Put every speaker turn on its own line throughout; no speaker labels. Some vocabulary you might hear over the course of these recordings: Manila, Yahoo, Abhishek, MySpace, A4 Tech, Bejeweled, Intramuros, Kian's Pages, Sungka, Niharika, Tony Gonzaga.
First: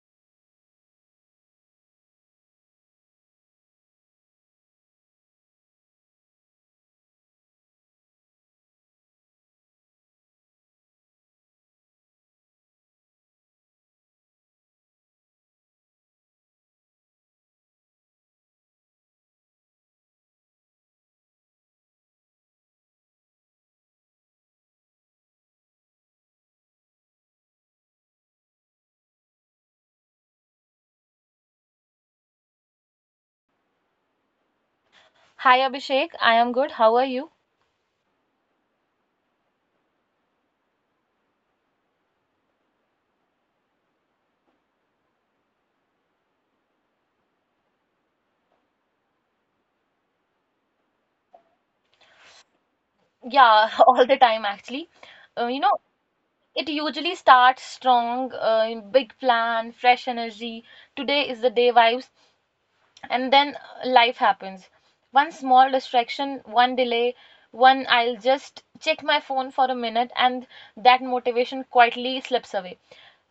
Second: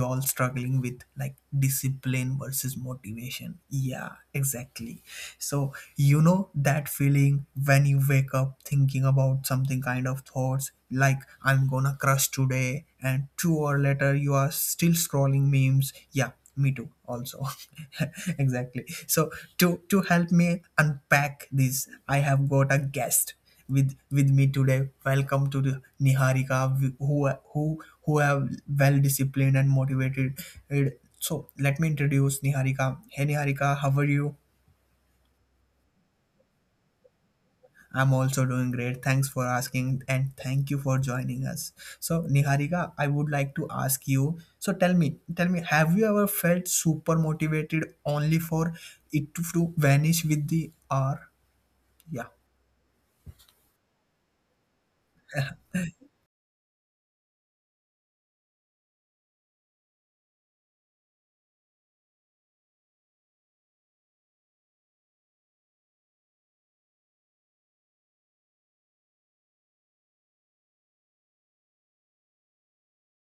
all struggling with, like discipline versus motivation. Yeah, exactly. So that feeling when you wake up thinking about something kind of thoughts like I'm gonna crush today, and 2 hours later you are still scrolling memes. Yeah, me too also exactly so to help me unpack this, I have got a guest with me today. Welcome to the Niharika, who have well disciplined and motivated. So let me introduce Niharika. Hey Niharika, how are you?
Hi Abhishek, I am good. How are you?
I'm also doing great. Thanks for asking and thank you for joining us. So, Niharika, I would like to ask you. So, tell me, have you ever felt super motivated only for it to vanish with the R? Yeah,
Yeah, all the time actually. Uh, you know, it usually starts strong, big plan, fresh energy. Today is the day vibes. And then life happens, one small distraction, one delay, one I'll just check my phone for a minute, and that motivation quietly slips away.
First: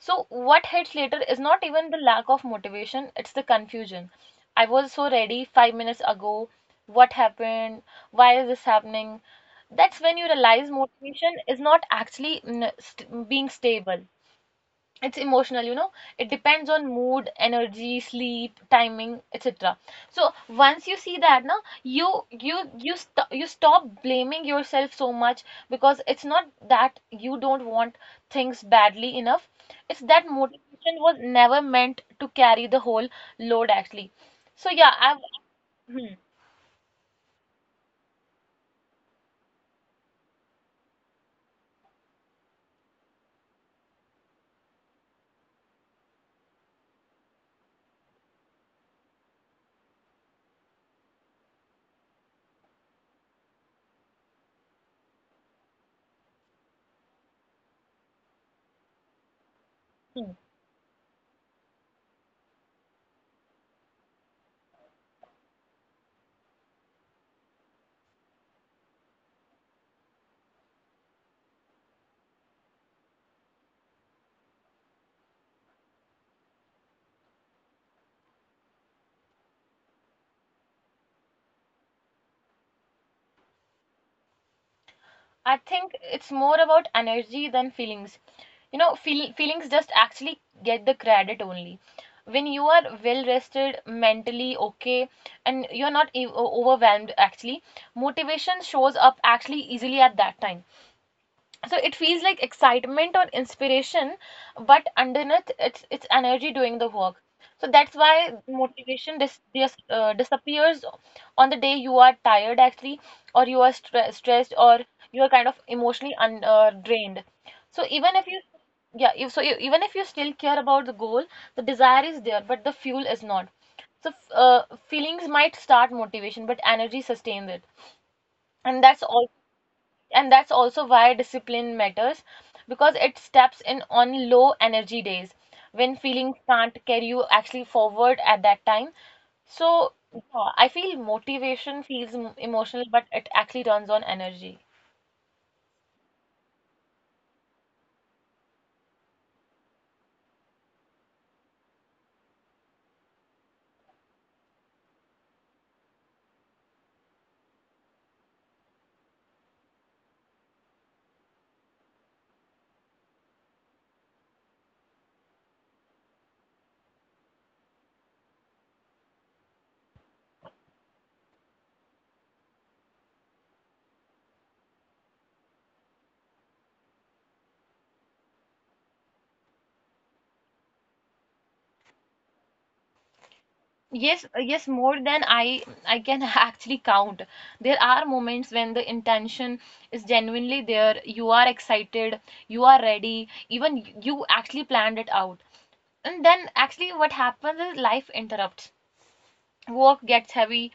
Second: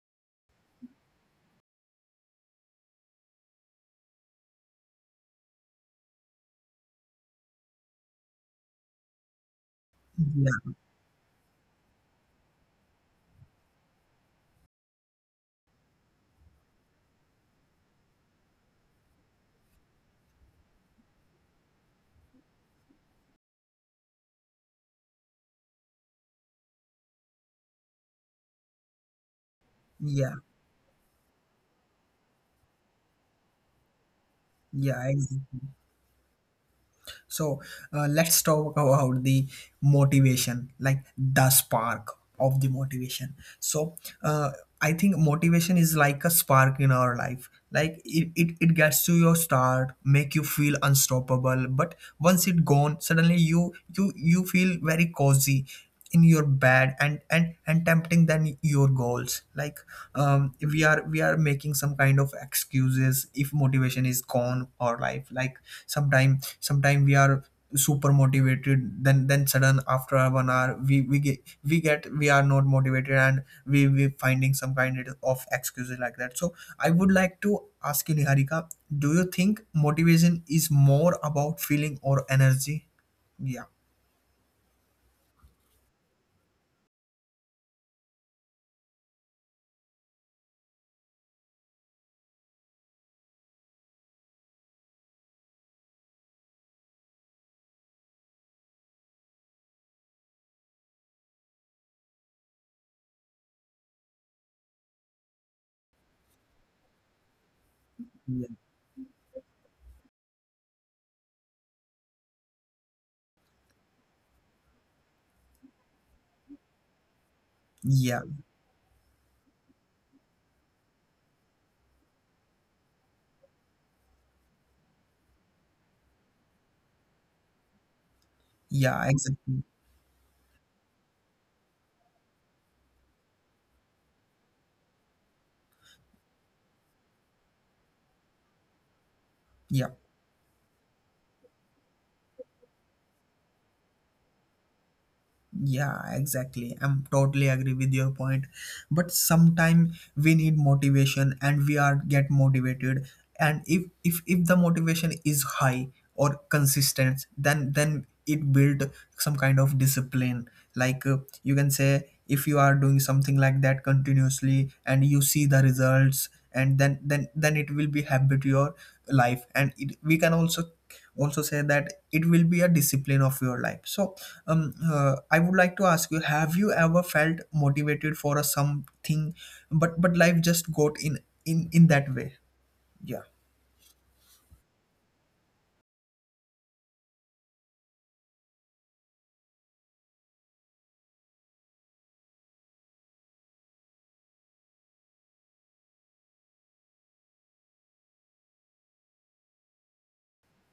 So what hits later is not even the lack of motivation, it's the confusion. I was so ready 5 minutes ago. What happened? Why is this happening? That's when you
yeah,
realize motivation is not actually being stable. It's emotional, you know. It depends on mood, energy, sleep, timing, etc. So once you see that, now you stop blaming yourself so much, because it's not that you don't want things badly enough, it's that
yeah,
motivation was never meant to carry the whole load actually. So yeah
yeah.
I've hmm,
So let's talk about the motivation, like the spark of the motivation. So uh, I think motivation is like a spark in our life. Like it gets to your start, make you feel unstoppable. But once it gone, suddenly you feel very cozy in your bed and and tempting than your goals. Like
hmm.
we are making some kind of excuses if motivation is gone or life like sometime we are super motivated, then sudden after 1 hour we get we get we are not motivated and we finding some kind of excuses like that. So I would like to ask you, Niharika, do you think motivation is more about feeling or energy? yeah
I think it's more about energy than feelings. You know, feelings just actually get the credit only. When you are well rested, mentally okay, and you're not overwhelmed actually, motivation shows up actually easily at that time. So it feels like excitement or inspiration, but underneath it's energy doing the work. So that's why
yeah
motivation disappears on the day you are tired actually, or you are stressed, or you are kind of emotionally drained. So even
yeah,
if you yeah, if, so e- even if you still care about the goal, the desire is there but the fuel is not. So feelings might start motivation but energy sustains it, and that's
yeah
all.
exactly
And that's also why discipline matters, because it steps in on low energy days when feelings can't carry you actually forward at that time. So
yeah
yeah, I feel motivation feels emotional, but it actually runs on energy.
Yeah, exactly. I'm totally agree with your point. But sometime we need motivation and we are get motivated. And if the motivation is high or consistent, then it build some kind of discipline. Like you can say if you are doing something like that continuously and you see the results, and then it will be habit to your life, and we can also say that it will be a discipline of your life. So I would like to ask you, have you ever felt motivated for a something, but life just got in that way? yeah
Yes, more than I can actually count. There are moments when the intention is genuinely there, you are excited, you are ready, even you actually planned it out. And then actually what happens is life interrupts. Work gets heavy,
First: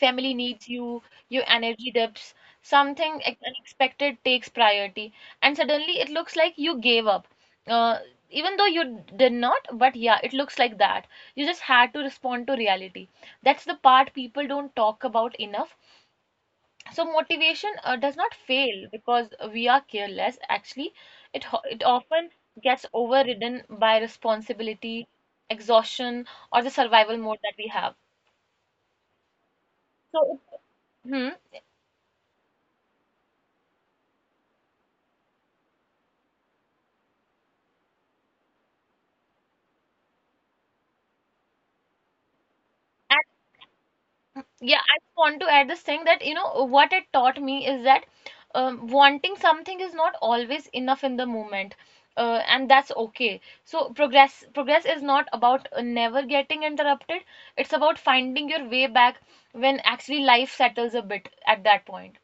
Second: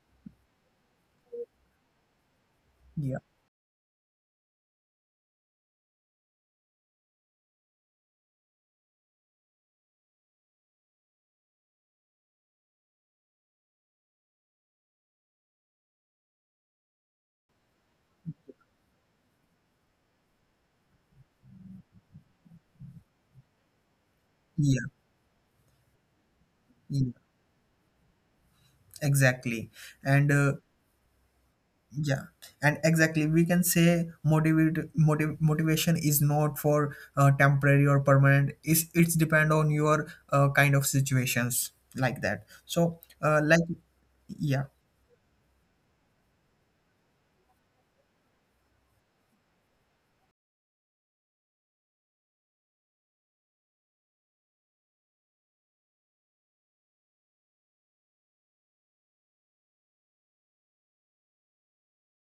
family needs you, your energy dips,
yeah
something unexpected takes priority, and suddenly it looks like you gave up. Uh, Even though you did not, but yeah, it looks like that. You just had to respond to reality. That's the part people don't talk about enough. So motivation does not fail because we are careless. Actually, it it often gets overridden by
yeah
responsibility, exhaustion, or the
yeah
survival mode that we have.
exactly And
So it. Hmm.
yeah, and exactly, we can say motivation is not for temporary or permanent. It's depend on your kind of situations like that. So,
And
like yeah,
yeah, I just want to add this thing that, you know, what it taught me is that wanting something is not always enough in the moment. And that's okay. So progress is not about never getting interrupted. It's about finding your way back when actually life settles a bit at that point.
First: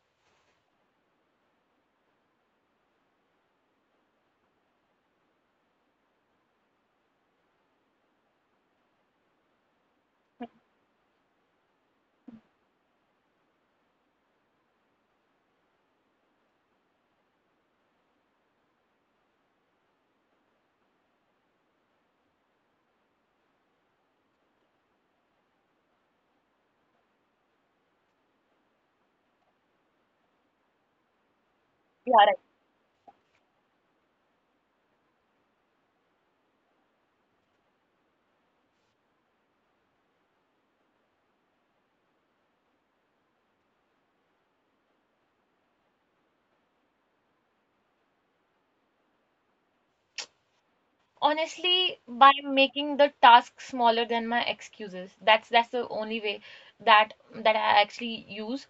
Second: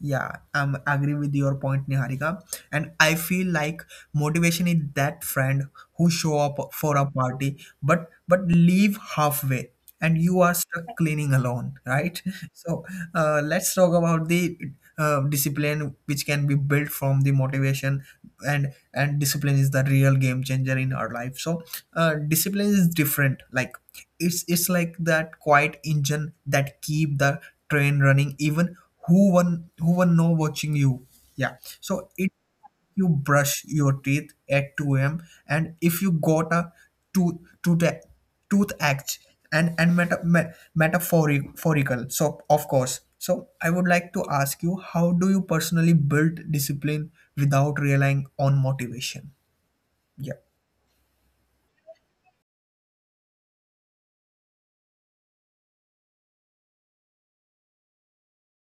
yeah, I'm agree with your point, Niharika. And I feel like motivation is that friend who show up for a party but leave halfway, and you are stuck cleaning alone, right? So let's talk about the discipline which can be built from the motivation. And discipline is the real game changer in our life. So discipline is different. Like it's like that quiet engine that keep the train running even who one no watching you. Yeah, so
Yeah,
it,
right.
you brush your teeth at 2 a.m, and if you got a tooth tooth toothache, and metaphorical, so of course. So I would like to ask you, how do you personally build discipline without relying on motivation? yeah
Honestly, by making the task smaller than my excuses. That's the only way that that I actually use.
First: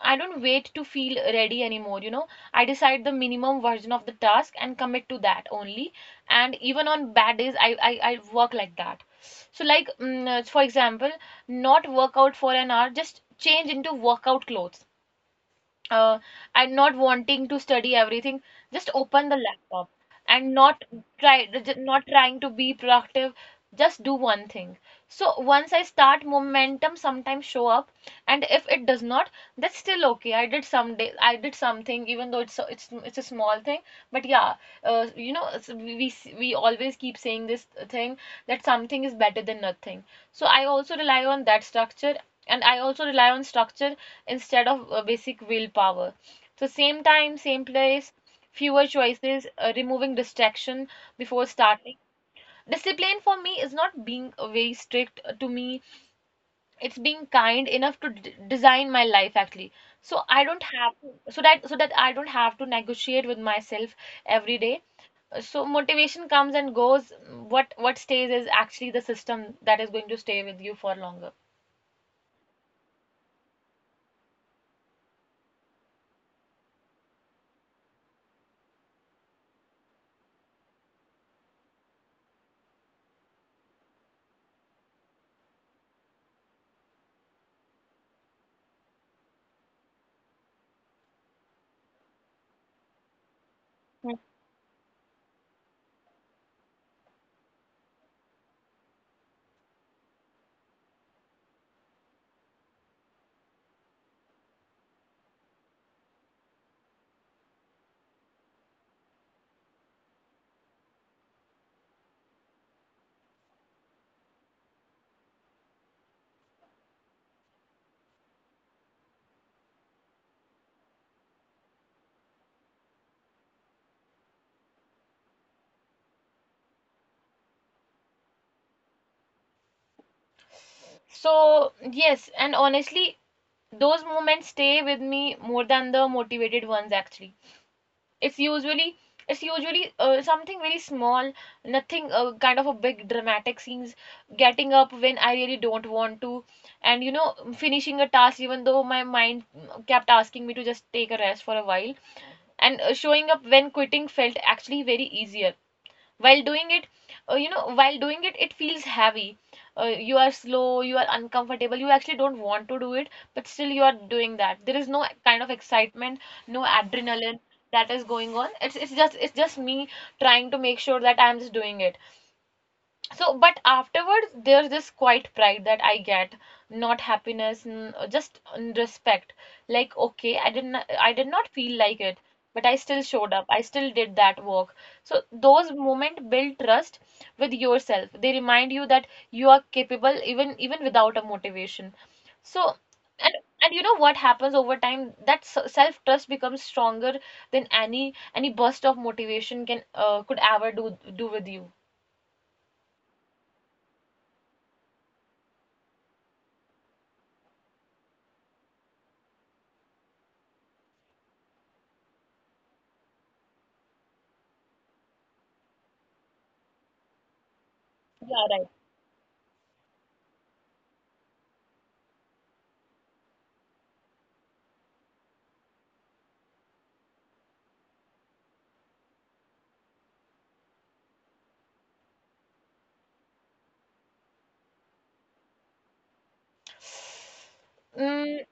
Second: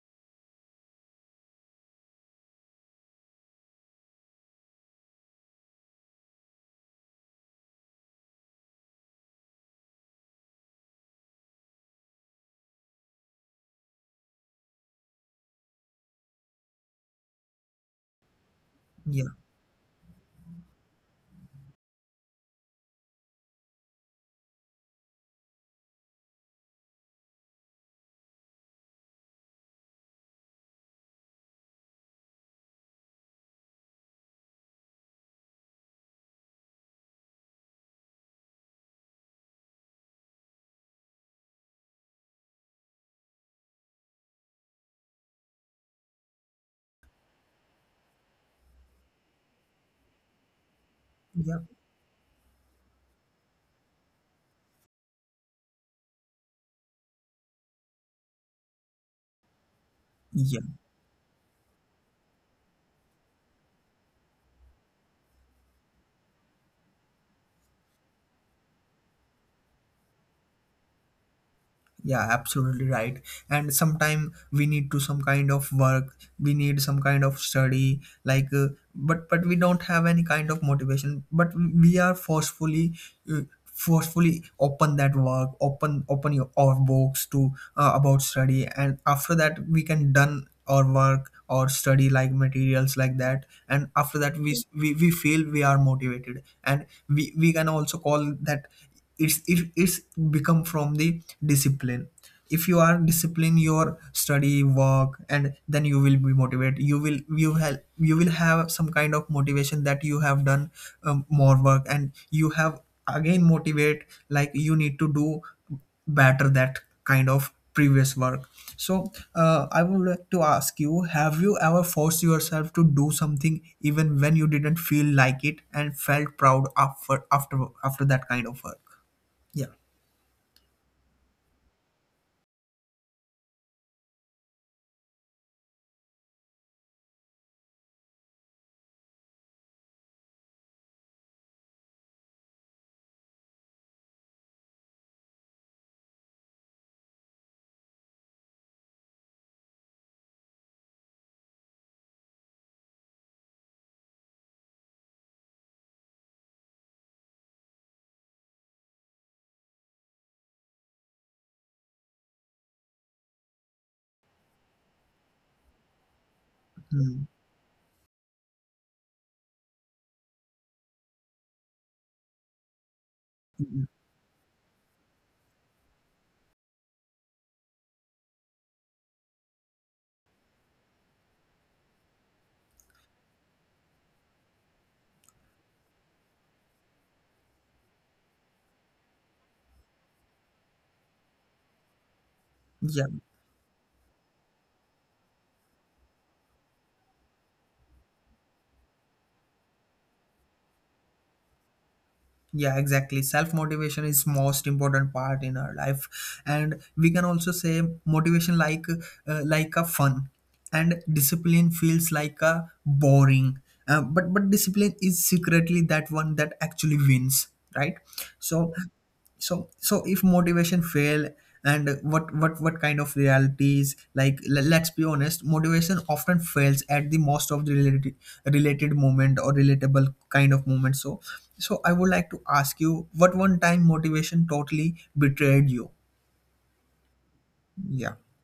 I don't wait to feel ready anymore, you know. I decide the minimum version of the task and commit to that only. And even on bad days, I work like that. So, like, for example, not work out for an hour, just change into workout clothes. Uh, I'm not wanting to study everything, just open
yeah
the laptop and try, not trying to be productive, just do one thing. So, once I start, momentum sometimes show up, and if it does not, that's still okay. I did some day, I did something, even though it's a small thing. But yeah, you know, we always keep saying this thing, that something is better than nothing. So I also rely on that structure, and I also rely on structure instead of basic willpower. So same time, same place, fewer choices, removing distraction before
yeah
starting. Discipline for me is not being very strict to me, it's being kind enough to d design my life actually, so I
yeah
don't have to, so that so that I don't have to negotiate with myself every day. So motivation comes and goes, what stays is actually the system that is going to stay with you for longer.
yeah Absolutely right. And sometime we need to some kind of work, we need some kind of study, like but we don't have any kind of motivation, but we are forcefully open that work, open your our books to about study. And after that we can done our work or study like materials like that, and after
Mm.
that we feel we are motivated, and we can also call that it's become from the discipline. If you are disciplined, your study work, and then you will be motivated, you will have some kind of motivation that you have done more work, and you have again motivate. Like you need to do better that kind of previous work. So I would like to ask you, have you ever forced yourself to do something even when you didn't feel like it and felt proud after that kind of work? yeah
So, yes, and honestly, those moments stay with me more than the motivated ones actually. It's usually it's usually something very small, nothing kind of a big dramatic scenes. Getting up when I really don't want to, and you know, finishing a task even though my mind kept asking me to just take a rest for a while. And showing up when quitting felt actually very easier. While doing it, you know, while doing it, it feels heavy. uh, you are slow, you are uncomfortable, you actually don't want to do it, but still you are doing that. There is no kind of excitement, no
Hmm.
adrenaline that is going on. It's it's just me trying to make sure that I'm just doing it. So but
Hmm.
afterwards there's this quiet pride that I get, not happiness, just respect. Like okay, I did not feel like it, but I still showed up, I still did that work. So those moments build trust with yourself. They remind you that you are capable, even without a motivation. So, and and you know what happens over time, that self trust becomes stronger than any burst of motivation can could ever do with you.
Yeah, exactly. Self motivation is most important part in our life, and we can also say motivation like a fun, and discipline feels like a boring, but discipline is secretly that one that actually wins, right?
Yeah, right.
So if motivation fail, and what kind of realities like let's be honest, motivation often fails at the most of the related moment or relatable kind of moment. So so I would like to ask you, what one time motivation totally betrayed you? yeah
嗯，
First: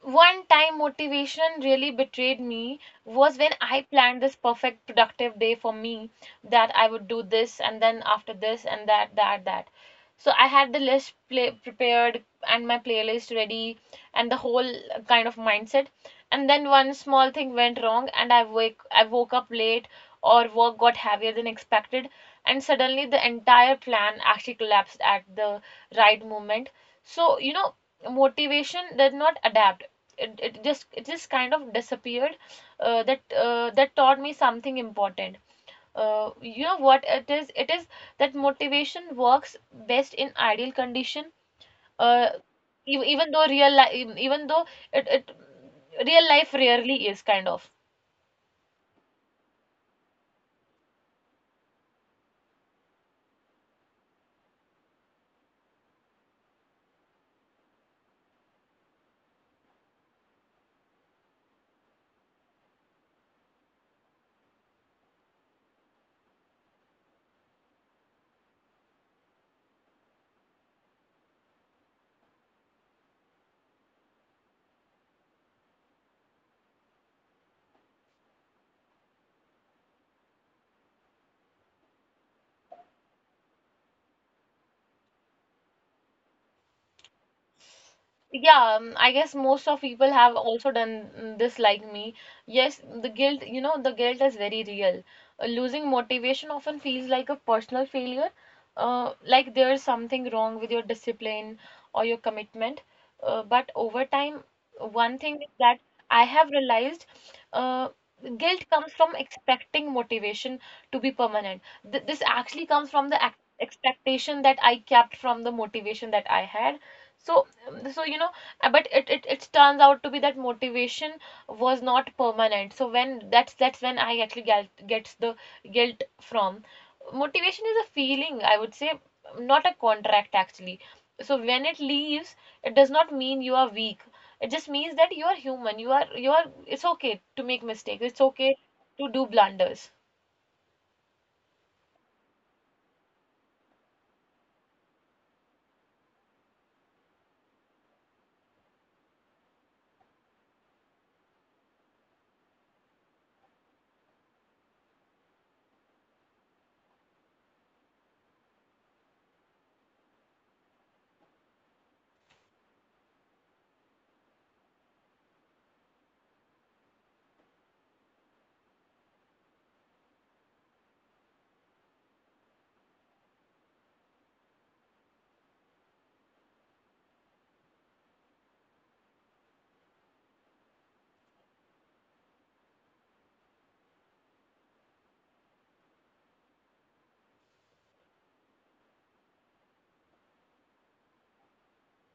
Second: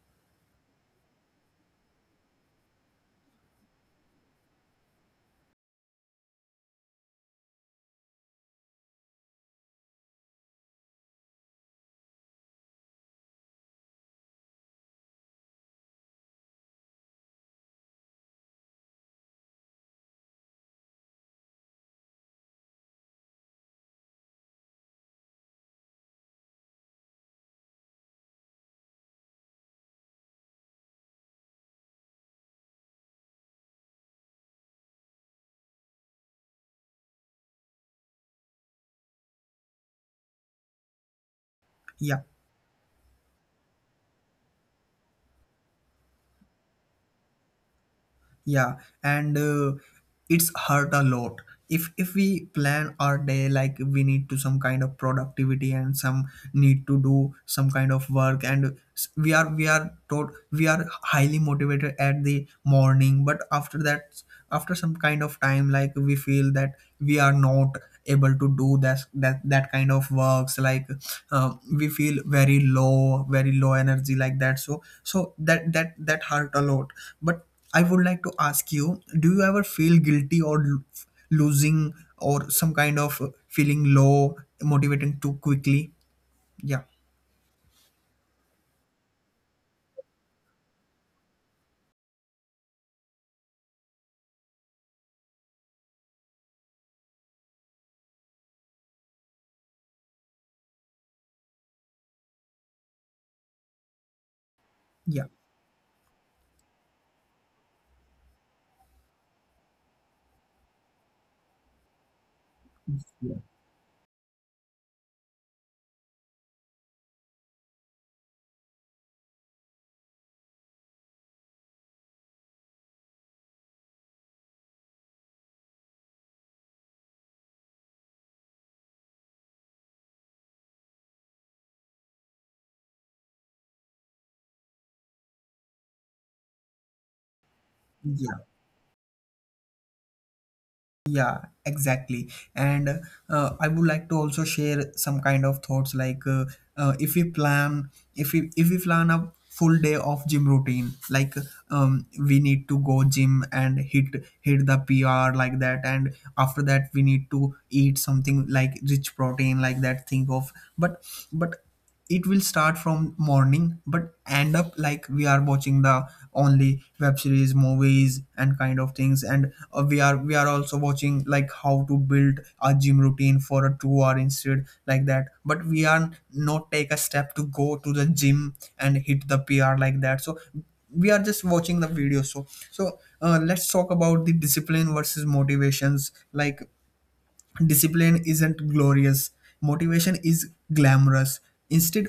One time motivation really betrayed me was when I planned this perfect productive day for me, that I would do this and then after this and that. So I had the list play prepared and my playlist ready and the whole kind of mindset. And then one small thing went wrong, and I woke up late, or work got heavier than expected, and suddenly the entire plan actually collapsed at the right moment. So, you know, motivation did not adapt, it just kind of disappeared. That taught me something important. You know what it is? That motivation works best in ideal condition.
yeah
uh, Even though real life, even though it real life rarely is kind of.
yeah And it's hurt a lot if we plan our day like we need to some kind of productivity, and some need to do some kind of work, and we are highly motivated at the morning, but after that, after some kind of time, like we feel that we are not able to do that kind of works. Like we feel very low energy like that, so that hurt a lot. But I would like to ask you, do you ever feel guilty or losing or some kind of feeling low, motivating too quickly? Yeah,
Yeah, I guess most of people have also done this like me. Yes, the guilt, you know, the guilt is very real. Losing motivation often feels like a personal failure, like there is something wrong with your discipline or your commitment. But over time, one
yeah,
thing is that I have realized, uh, guilt comes from expecting motivation to be permanent. Th this actually comes from the ac
yeah,
expectation that I kept from the motivation that I had. So so you know, but it turns out to be that motivation was not permanent. So when that's when I actually gets the guilt from. Motivation is a feeling, I would say, not a contract actually. So when it leaves, it does not mean you are weak, it just means that you are human. You are It's okay to make mistakes, it's okay to do blunders.
Yeah. exactly. And I would like to also share some kind of thoughts like if we plan, if we plan a full day of gym routine, like we need to go gym and hit the PR like that, and after that we need to eat something like rich protein like that, think of. But but it will start from morning but end up like we are watching the only web series movies and kind of things, and we are also watching like how to build a gym routine for a 2 hours instead like that, but we are not take a step to go to the gym and hit the pr like that. So we are just watching the video. So let's talk about the discipline versus motivations. Like discipline isn't glorious, motivation is glamorous. Instead,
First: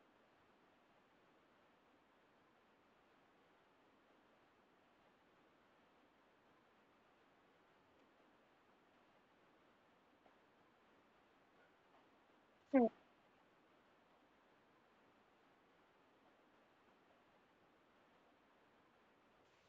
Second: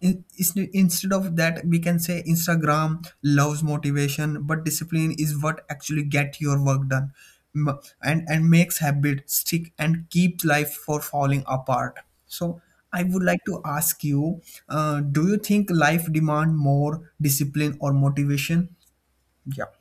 in, instead of that, we can say Instagram loves motivation, but discipline is what actually get your work done. And makes habit stick and keeps life for falling apart. So I would like to ask you, do you think life demand more discipline or motivation? yeah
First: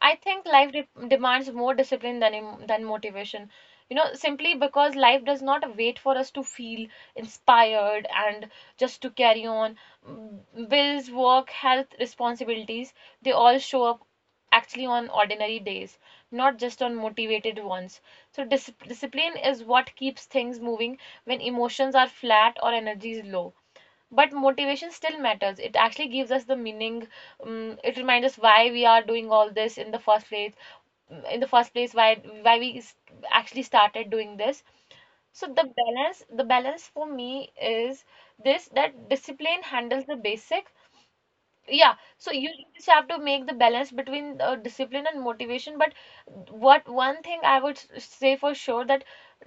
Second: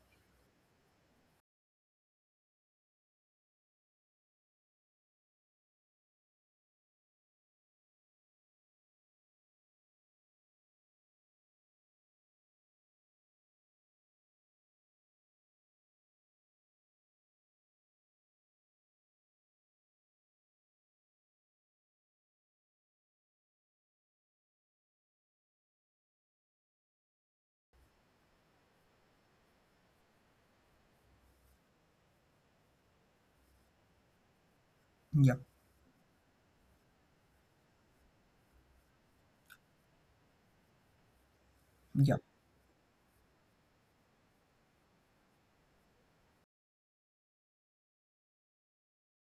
I think life de demands more discipline than than motivation. You know, simply because life does not wait for us to feel inspired and just to carry on. Bills, work, health, responsibilities, they all show up actually on ordinary days, not just on motivated ones. So discipline is what keeps things moving when emotions are flat or energy is low. But motivation still matters, it actually gives us the meaning. It reminds us why we are doing all this in the first place. In the first place, why why we s- actually started doing this.
yeah
So the balance for me is this, that discipline handles the basic. Yeah,
yeah
so you just have to make the balance between discipline and motivation. But what one thing I would say for sure that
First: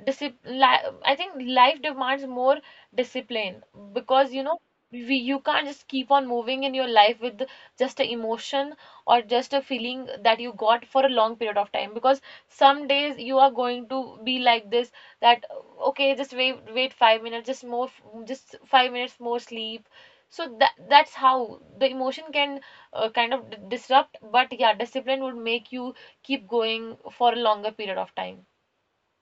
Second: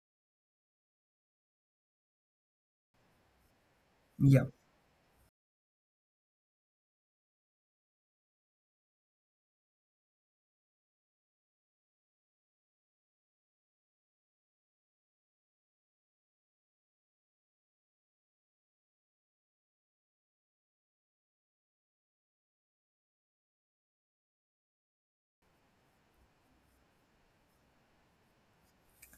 discipline, I think life demands more discipline because you
yeah
know we you can't just keep on moving in your life with just a emotion or just a feeling that you got for a long period of time because some days you are going to be like this that okay, just wait 5 minutes, just more just 5 minutes more sleep. So that's how the emotion can kind of disrupt, but yeah, discipline would make you keep going for a longer period of time.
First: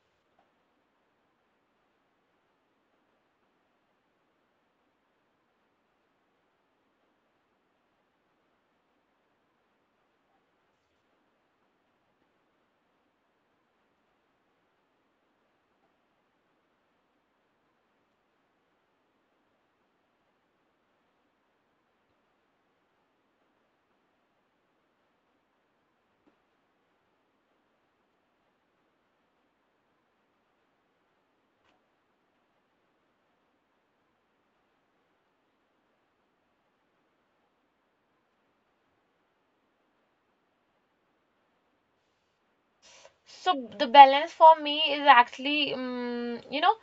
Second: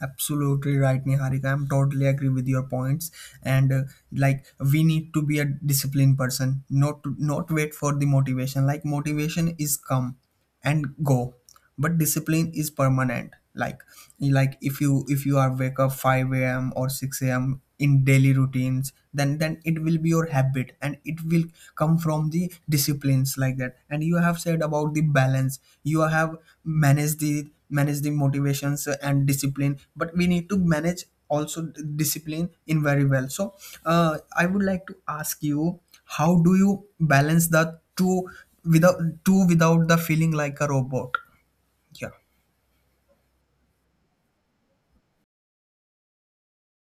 Absolutely right, Niharika. I'm totally agree with your points. And like, we need to be a disciplined person, not wait for the motivation. Like, motivation is come and go, but discipline is permanent. Like if you are wake up five a.m. or six a.m. in daily routines, then it will be your habit, and it will come from the disciplines like that. And you have said about the balance. You have manage the motivations and discipline, but we need to manage also discipline in very well. So I would like to ask you, how do you balance the two without the feeling like a robot? yeah
So the balance for me is actually, you know,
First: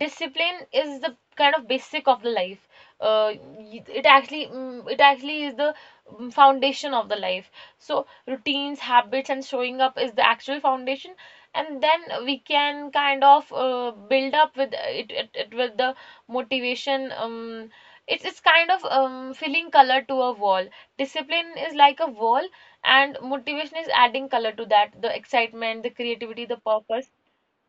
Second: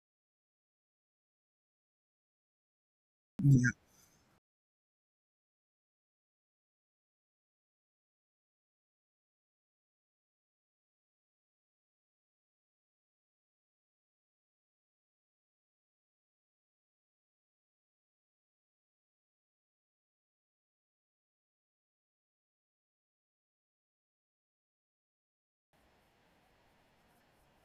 discipline is the kind of basic of the life. Uh,
yeah
y- it actually, it actually is the foundation of the life. So routines, habits and showing up is the actual foundation, and then we can kind of build up with it with the motivation. It's kind of, filling color to a wall. Discipline is like a wall, and motivation is adding color to that, the excitement, the creativity, the purpose.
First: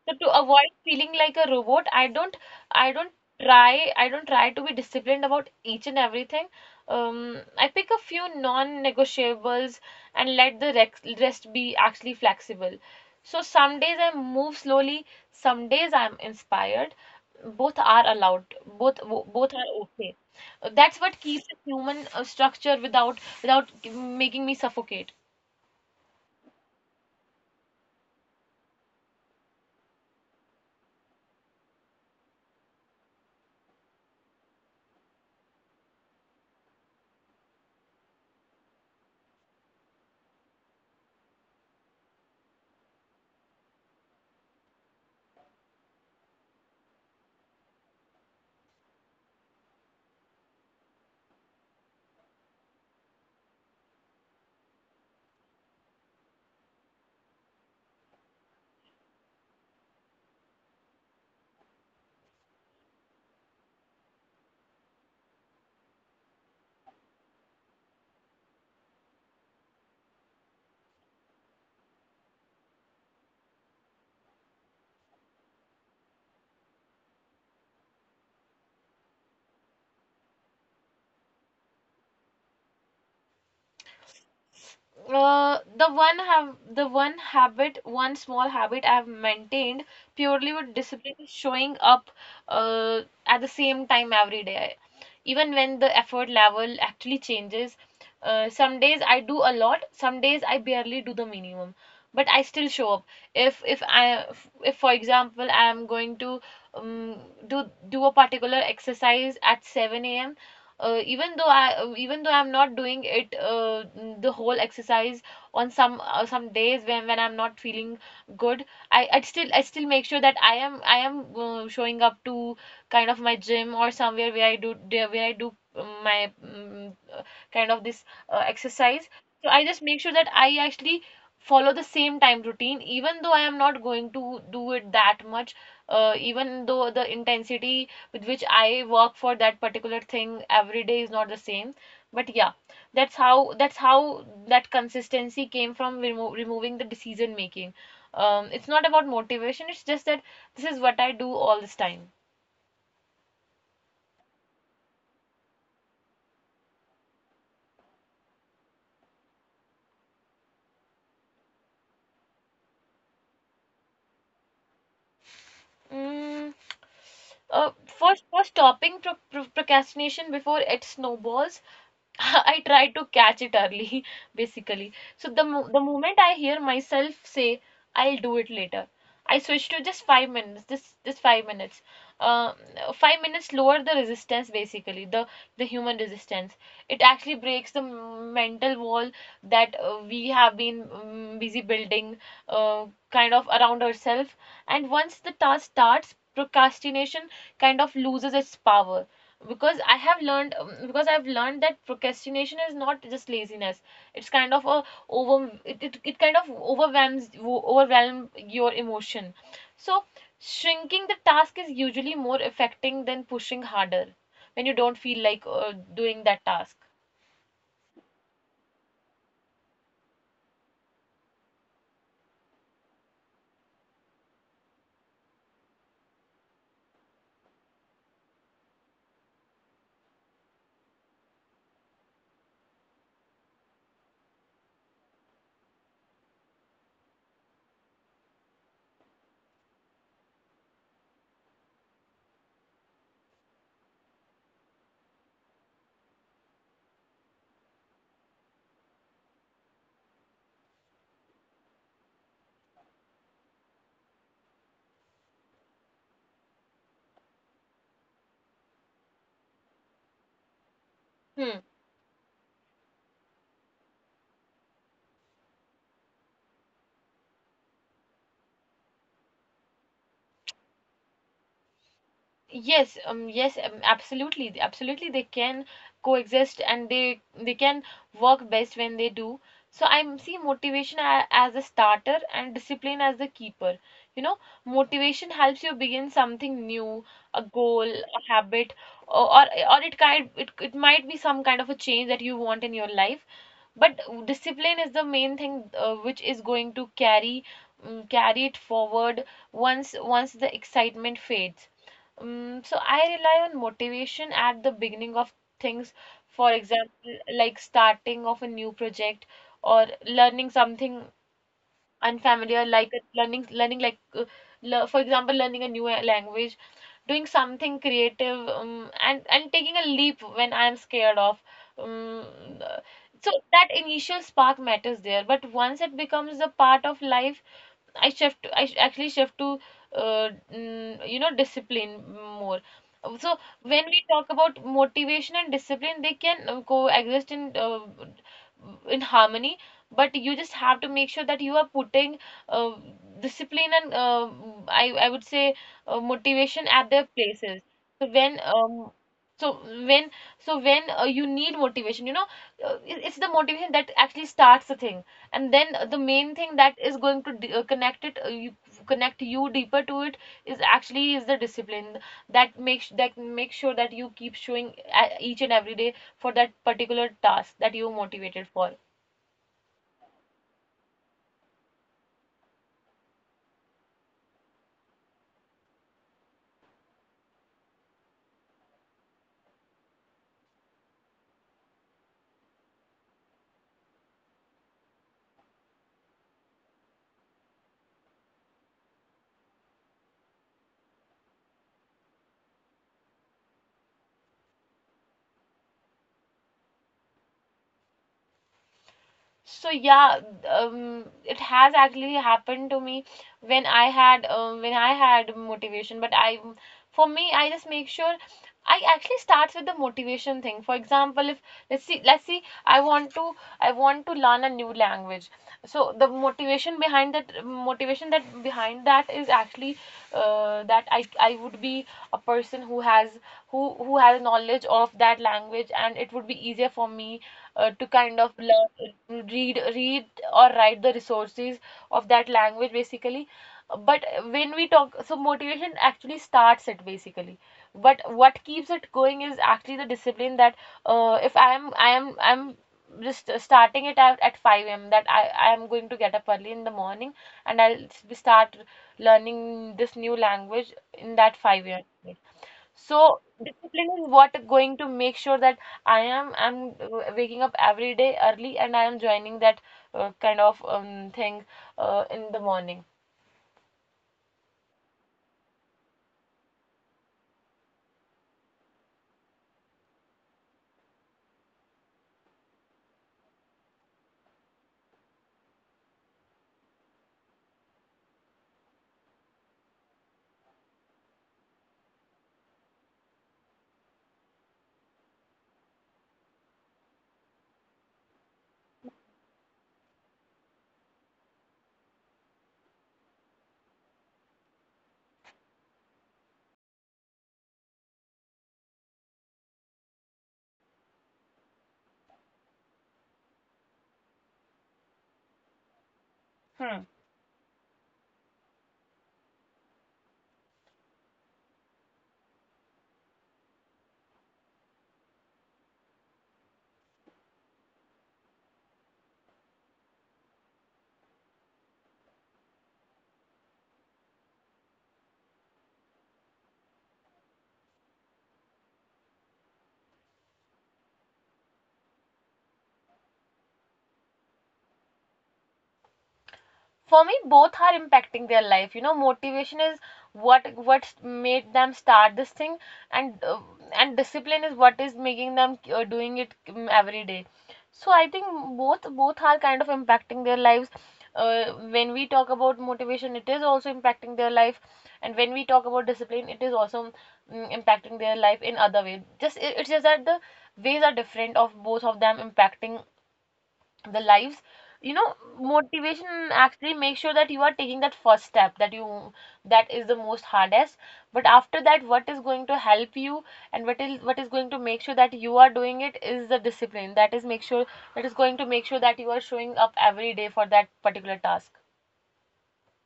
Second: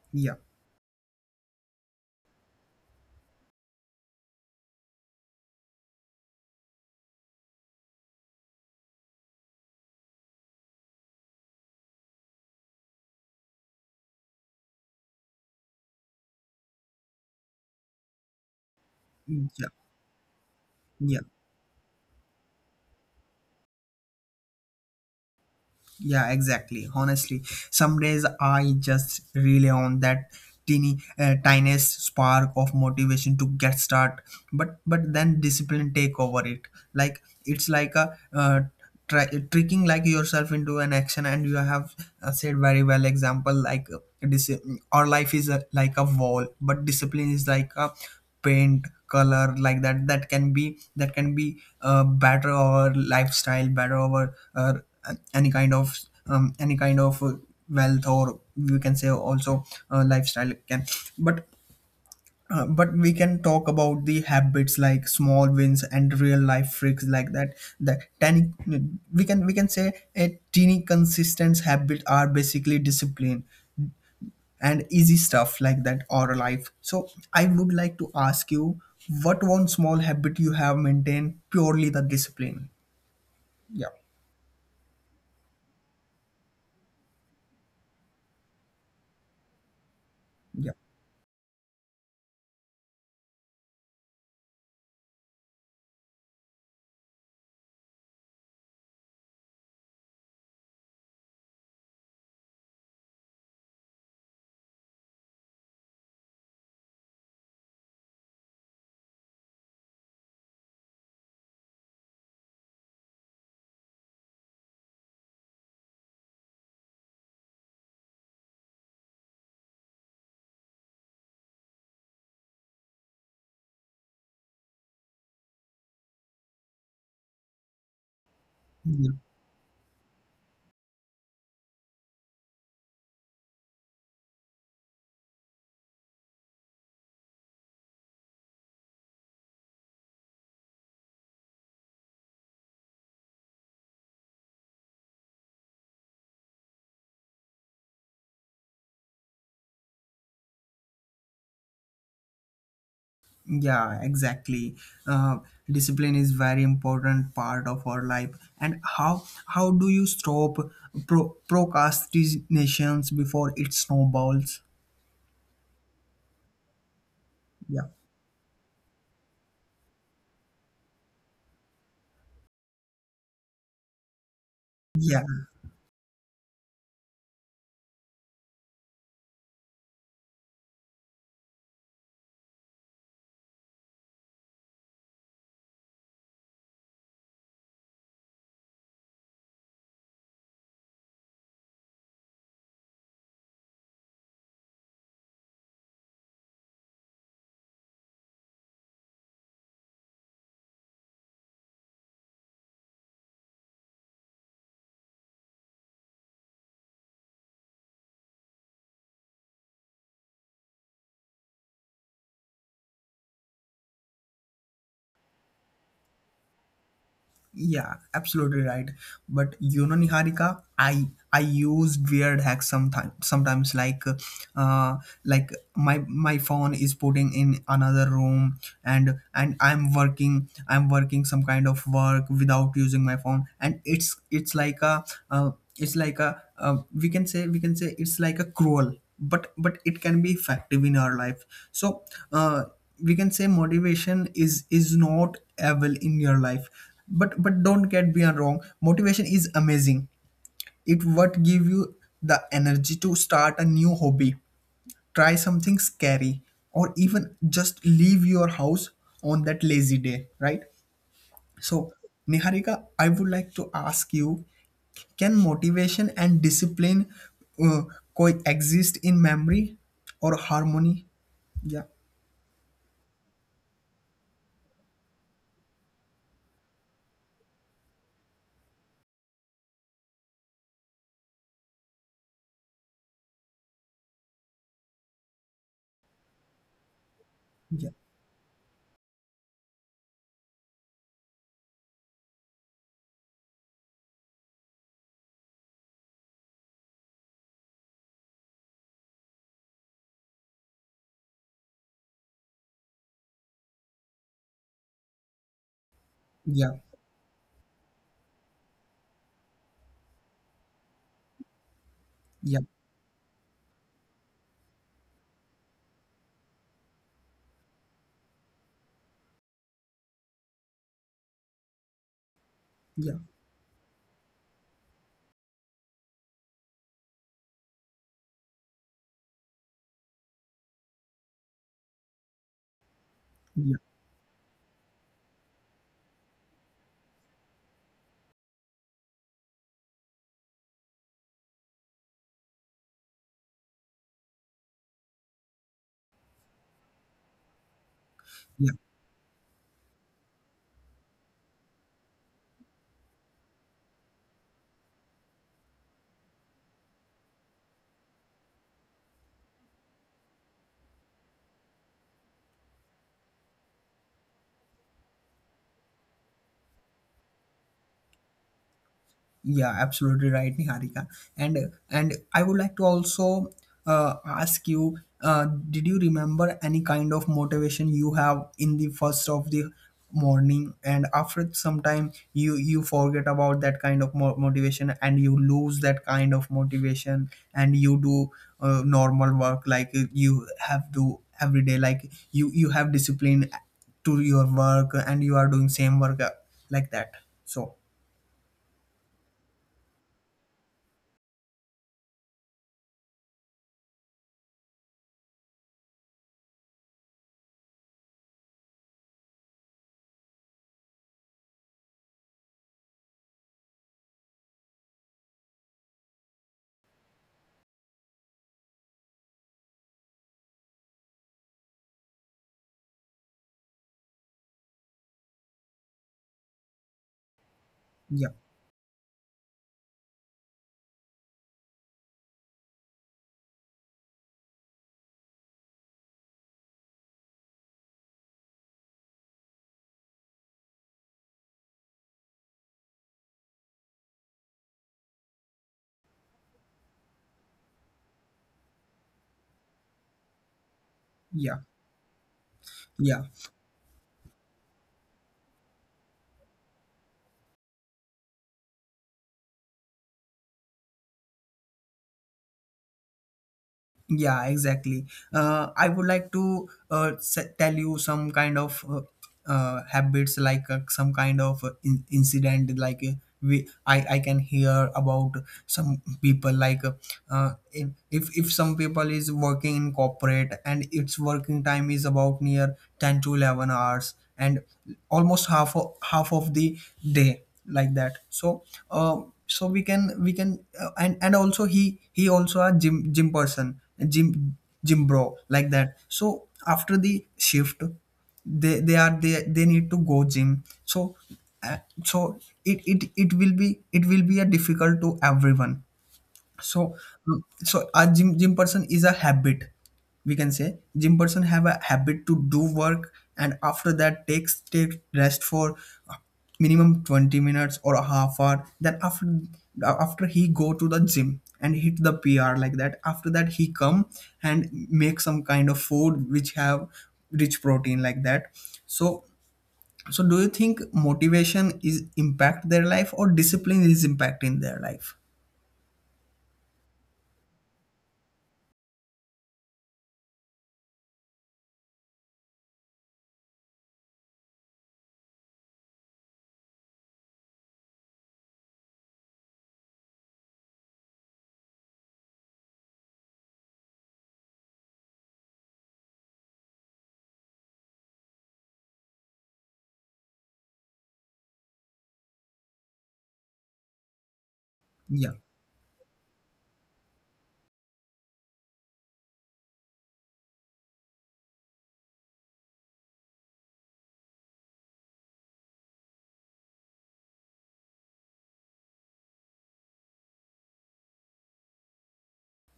So to
yeah
avoid feeling like a robot, I don't I don't try to be disciplined about each and everything. I pick a few non-negotiables and let the rest be actually flexible. So some days I move slowly, some days I'm inspired. Both are allowed. Both bo-
yeah
both are okay. That's what
yeah
keeps the human structure without making me suffocate.
Yeah, exactly. Honestly, some days I just rely on that teeny, tiniest spark of motivation to get start. But then discipline take over it. Like it's like a tricking like yourself into an action. And you have said very well example, like dis- our life is a, like a wall, but discipline is like a paint color like that, that can be better our lifestyle, better our any kind of um, any kind of uh, wealth, or you can say also lifestyle can. But we can talk about the habits like small wins and real life freaks like that, that tiny, we can say a teeny consistent habit are basically discipline, and easy stuff like that or life. So I would like to ask you, what one small habit you have maintained purely the discipline? Yeah,
The one small habit I have maintained purely with
yeah.
discipline is showing up at the same time every day. Even when the effort level actually changes, some days I do a lot, some days I barely do the minimum, but I still show up. If if I if for example I am going to, um, do do a particular exercise at 7 a.m., even though I even though I'm not doing it the whole exercise on some days when I'm not feeling good, I still make sure that I am showing up to kind of my gym or somewhere where I do my mm, kind of this exercise.
Yeah,
So I just make sure that I actually follow the same time routine even though I am not going to do it that much, even though the intensity with which I work for that particular thing every day is not the same. But yeah, that's how that consistency came from removing the decision making. It's not about motivation. It's just that this is what I do all this time.
yeah, exactly. Uh, Discipline is very important part of our life. And how do you stop procrastinations before it snowballs?
Mm, Uh,
Yeah.
for for stopping procrastination before it snowballs, I try to catch it early, basically. So the
Yeah.
mo the moment I hear myself say, "I'll do it later," I switch to just 5 minutes. This just 5 minutes. Uh, 5 minutes lower the resistance, basically the human resistance. It actually breaks the mental wall that we have been busy building, uh, kind of around ourselves, and once the task starts, procrastination kind of loses its power because I've learned that procrastination is not just laziness, it's kind of a, it kind of overwhelms overwhelm your emotion. So shrinking the task is usually more affecting than pushing harder when you don't feel like doing that task.
Yeah, absolutely right. But you know, Niharika, I use weird hacks sometimes. Sometimes uh, like my phone is putting in another room, and I'm working some kind of work without using my phone, and it's like a uh, we can say, it's like a cruel, but it can be effective in our life. So uh, we can say motivation is not evil in your life but don't get me wrong, motivation is amazing. It what give you the energy to start a new hobby, try something scary, or even just leave your house on that lazy day, right?
Hmm.
So Niharika, I would like to ask you, can motivation and discipline uh, coexist in memory or harmony? yeah
Yes, absolutely. They can coexist and they can work best when they do. So I see motivation as a starter and discipline as the keeper. You know, motivation helps you begin something new, a goal,
yeah
a habit, or or it might be some kind of a change that you want in your life. But discipline is the main thing which is going to carry it forward once the excitement fades. So I rely on motivation at the beginning of things. For
yeah
example, like starting of a new project or learning something
yeah
unfamiliar, like learning like, for example, learning a new language, doing something creative, and taking a leap when I'm scared of. Um, uh,
yeah
so that initial spark matters there, but once it becomes a part of life, I actually shift to you know, discipline more. So
yeah
when we talk about motivation and discipline, they can coexist in harmony. But you just have to make sure that you are putting uh, discipline and, I would say motivation at their places. So when
yeah.
um so when so when you need motivation, you know, it- it's the motivation that actually starts the thing, and then the main thing that is going to connect connect you deeper to it is actually is the discipline that makes sure that you keep showing each and every day for that particular task that you're motivated for.
Yeah, absolutely right, Niharika. And I would like to also ask you, did you remember any kind of motivation you have in the first of the morning, and after some time you forget about that kind of motivation, and you lose that kind of motivation, and you do normal work like you have to every day, like you have discipline to your work, and you are doing same work like that. So
So yeah, it has actually happened to me when I had motivation. For me, I just make sure I actually starts with the motivation thing. For example, if, let's see, I want to, I want to learn a new language. So the motivation behind that motivation that behind that is actually, that I would be a person who has, who has knowledge of that language, and it would be easier for me to kind
yeah
of learn to read or write the resources of that language basically. But when we talk, so motivation actually starts it basically, but what keeps it going is actually the discipline that, if I'm just starting it out at 5 a.m. that I am going to get up early in the morning and I'll start learning this new language in that
yeah
5 a.m.
yeah.
So discipline is what going to make sure that I am I'm waking up every day early, and I am joining that thing in the morning.
Yeah, exactly. I would like to tell you some kind of habits, like some kind of incident, like we I can hear about some people like if if some people is working in corporate and its working time is about near 10 to 11 hours and almost half of the day like that. So so we can and also he also a gym person, gym gym bro like that. So after the shift, they are they need to go gym. So uh, so it will be, it will be a difficult to everyone. So, so a gym person is a habit. We can say gym person have a habit to do work and after that take rest for uh, minimum 20 minutes or a half hour. Then after after he go to the gym and hit the PR like that. After that he come and make some kind of food which have rich protein like that. So so do you think motivation is impact their life or discipline is impacting their life?
For me both are impacting their life. You know, motivation is what made them start this thing, and uh, and discipline is what is making them doing it every day. So I think both are kind of impacting their lives. When we talk about motivation, it is also impacting their life, and when we talk about discipline, it is also, impacting their life in other way. Just it's just that the ways are different of both of them impacting the lives. You know,
Yeah.
motivation actually make sure that you are taking that first step, that is the most hardest. But after that, what is going to help you, and what is going to make sure that you are doing it, is the discipline that is going to make sure that you are showing up every day for that particular task.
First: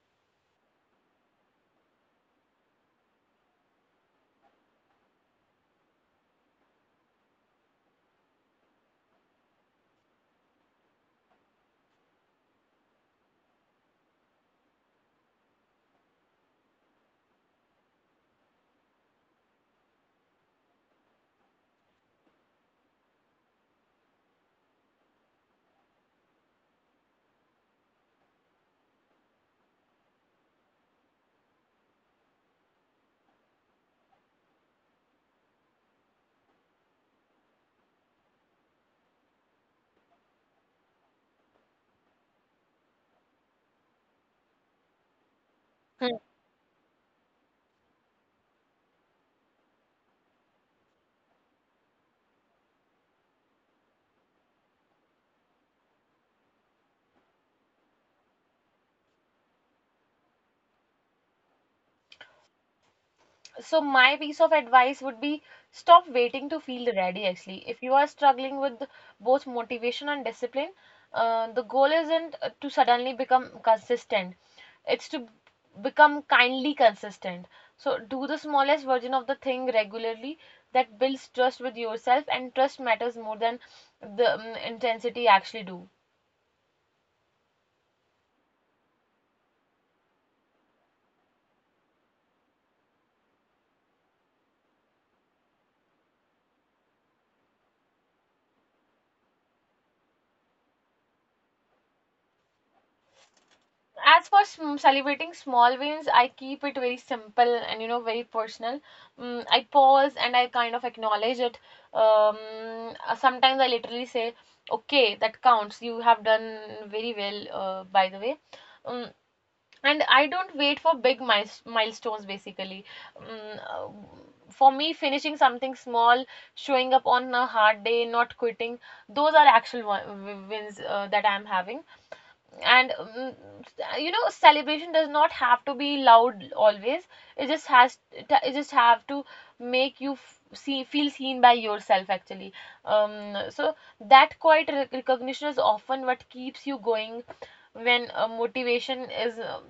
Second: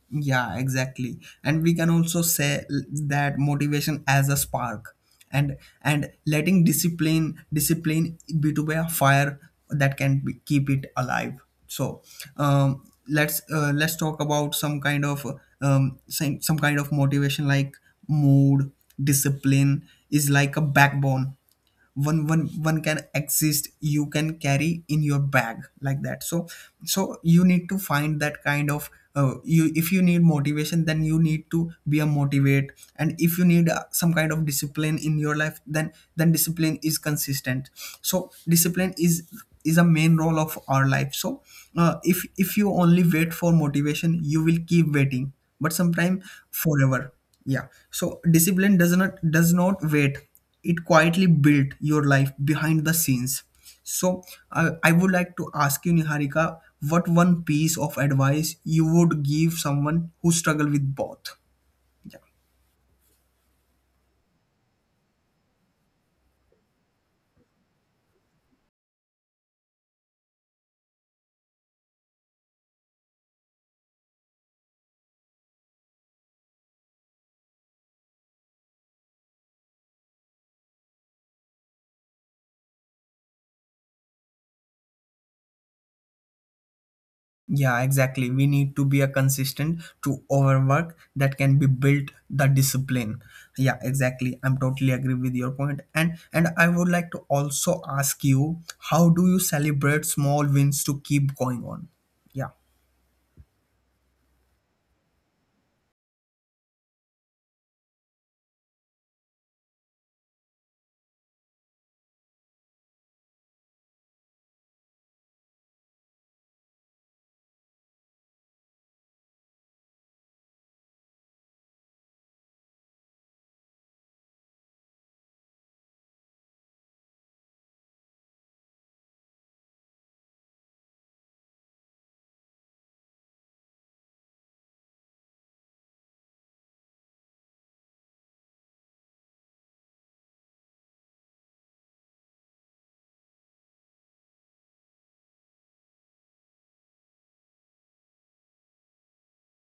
Yeah, exactly. And we can also say that motivation as a spark, and letting discipline be to be a fire that can be, keep it alive. So um, let's talk about some kind of some kind of motivation, like mood. Discipline is like a backbone, one can exist, you can carry in your bag like that. So so you need to find that kind of you, if you need motivation then you need to be a motivate, and if you need some kind of discipline in your life then discipline is consistent. So discipline is a main role of our life. So If you only wait for motivation you will keep waiting, but sometime, forever. Yeah, so discipline does not wait, it quietly built your life behind the scenes. So, I would like to ask you, Niharika, what one piece of advice you would give someone who struggle with both? Yeah.
So my piece of advice would be stop waiting to feel ready actually. If you are struggling with both motivation and discipline, the goal isn't to suddenly become consistent. It's to become kindly consistent. So do the smallest version of the thing regularly that builds trust with yourself, and trust matters more than the intensity actually do.
Yeah, exactly. We need to be a consistent to overwork that can be built the discipline. Yeah, exactly. I'm totally agree with your point. And I would like to also ask you, how do you celebrate small wins to keep going on? Yeah.
As for celebrating small wins, I keep it very simple and, you know, very personal. I pause and I kind of acknowledge it. um, Sometimes I literally say, okay, that counts, you have done very well, by the way. um, and I don't wait for big milestones basically. um, uh, for me, finishing something small, showing up on a hard day, not quitting, those are actual wins that I'm having. And You know, celebration does not have to be loud always. It just have to make you f- see feel seen by yourself actually. So that quiet recognition is often what keeps you going when, motivation is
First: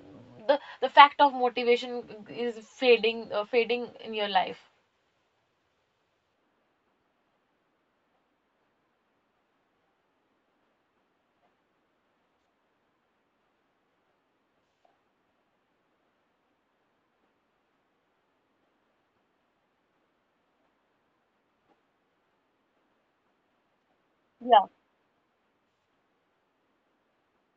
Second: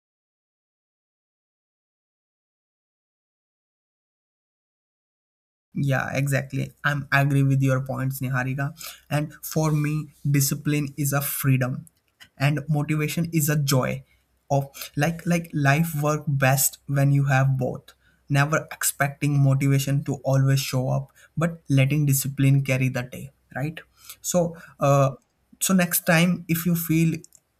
the fact of motivation is fading, fading in your life.
Yeah, exactly. I'm agree with your points, Niharika. And for me, discipline is a freedom and motivation is a joy of, like life work best when you have both. Never expecting motivation to always show up, but letting discipline carry the day, right? So so next time if you feel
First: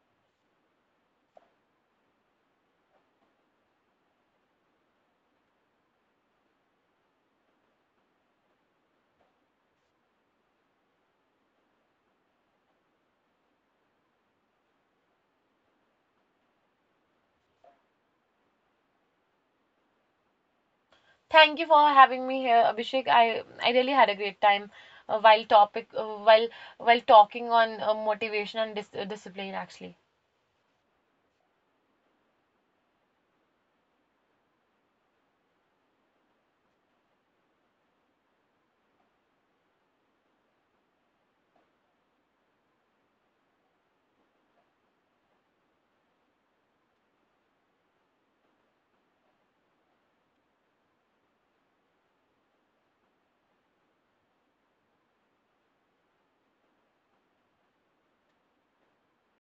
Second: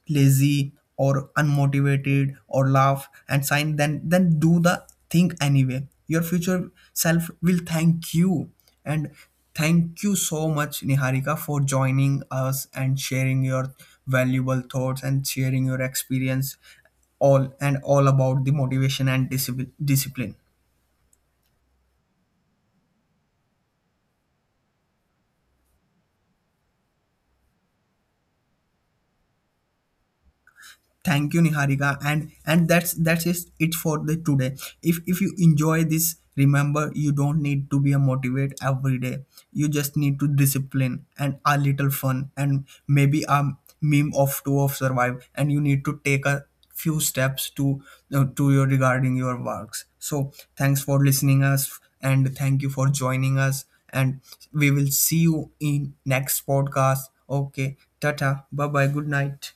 lazy or unmotivated or laugh and sign, then do the thing anyway. Your future self will thank you. And thank you so much Niharika, for joining us and sharing your valuable thoughts and sharing your experience all and all about the motivation and discipline.
Thank you for having me here, Abhishek. I really had a great time while topic while while talking on motivation and discipline actually.
Thank you, Niharika. And that's just it for the today. If you enjoy this, remember you don't need to be a motivate every day, you just need to discipline and a little fun, and maybe a meme of two of survive, and you need to take a few steps to your regarding your works. So thanks for listening us and thank you for joining us, and we will see you in next podcast. Okay, tata, bye bye, good night.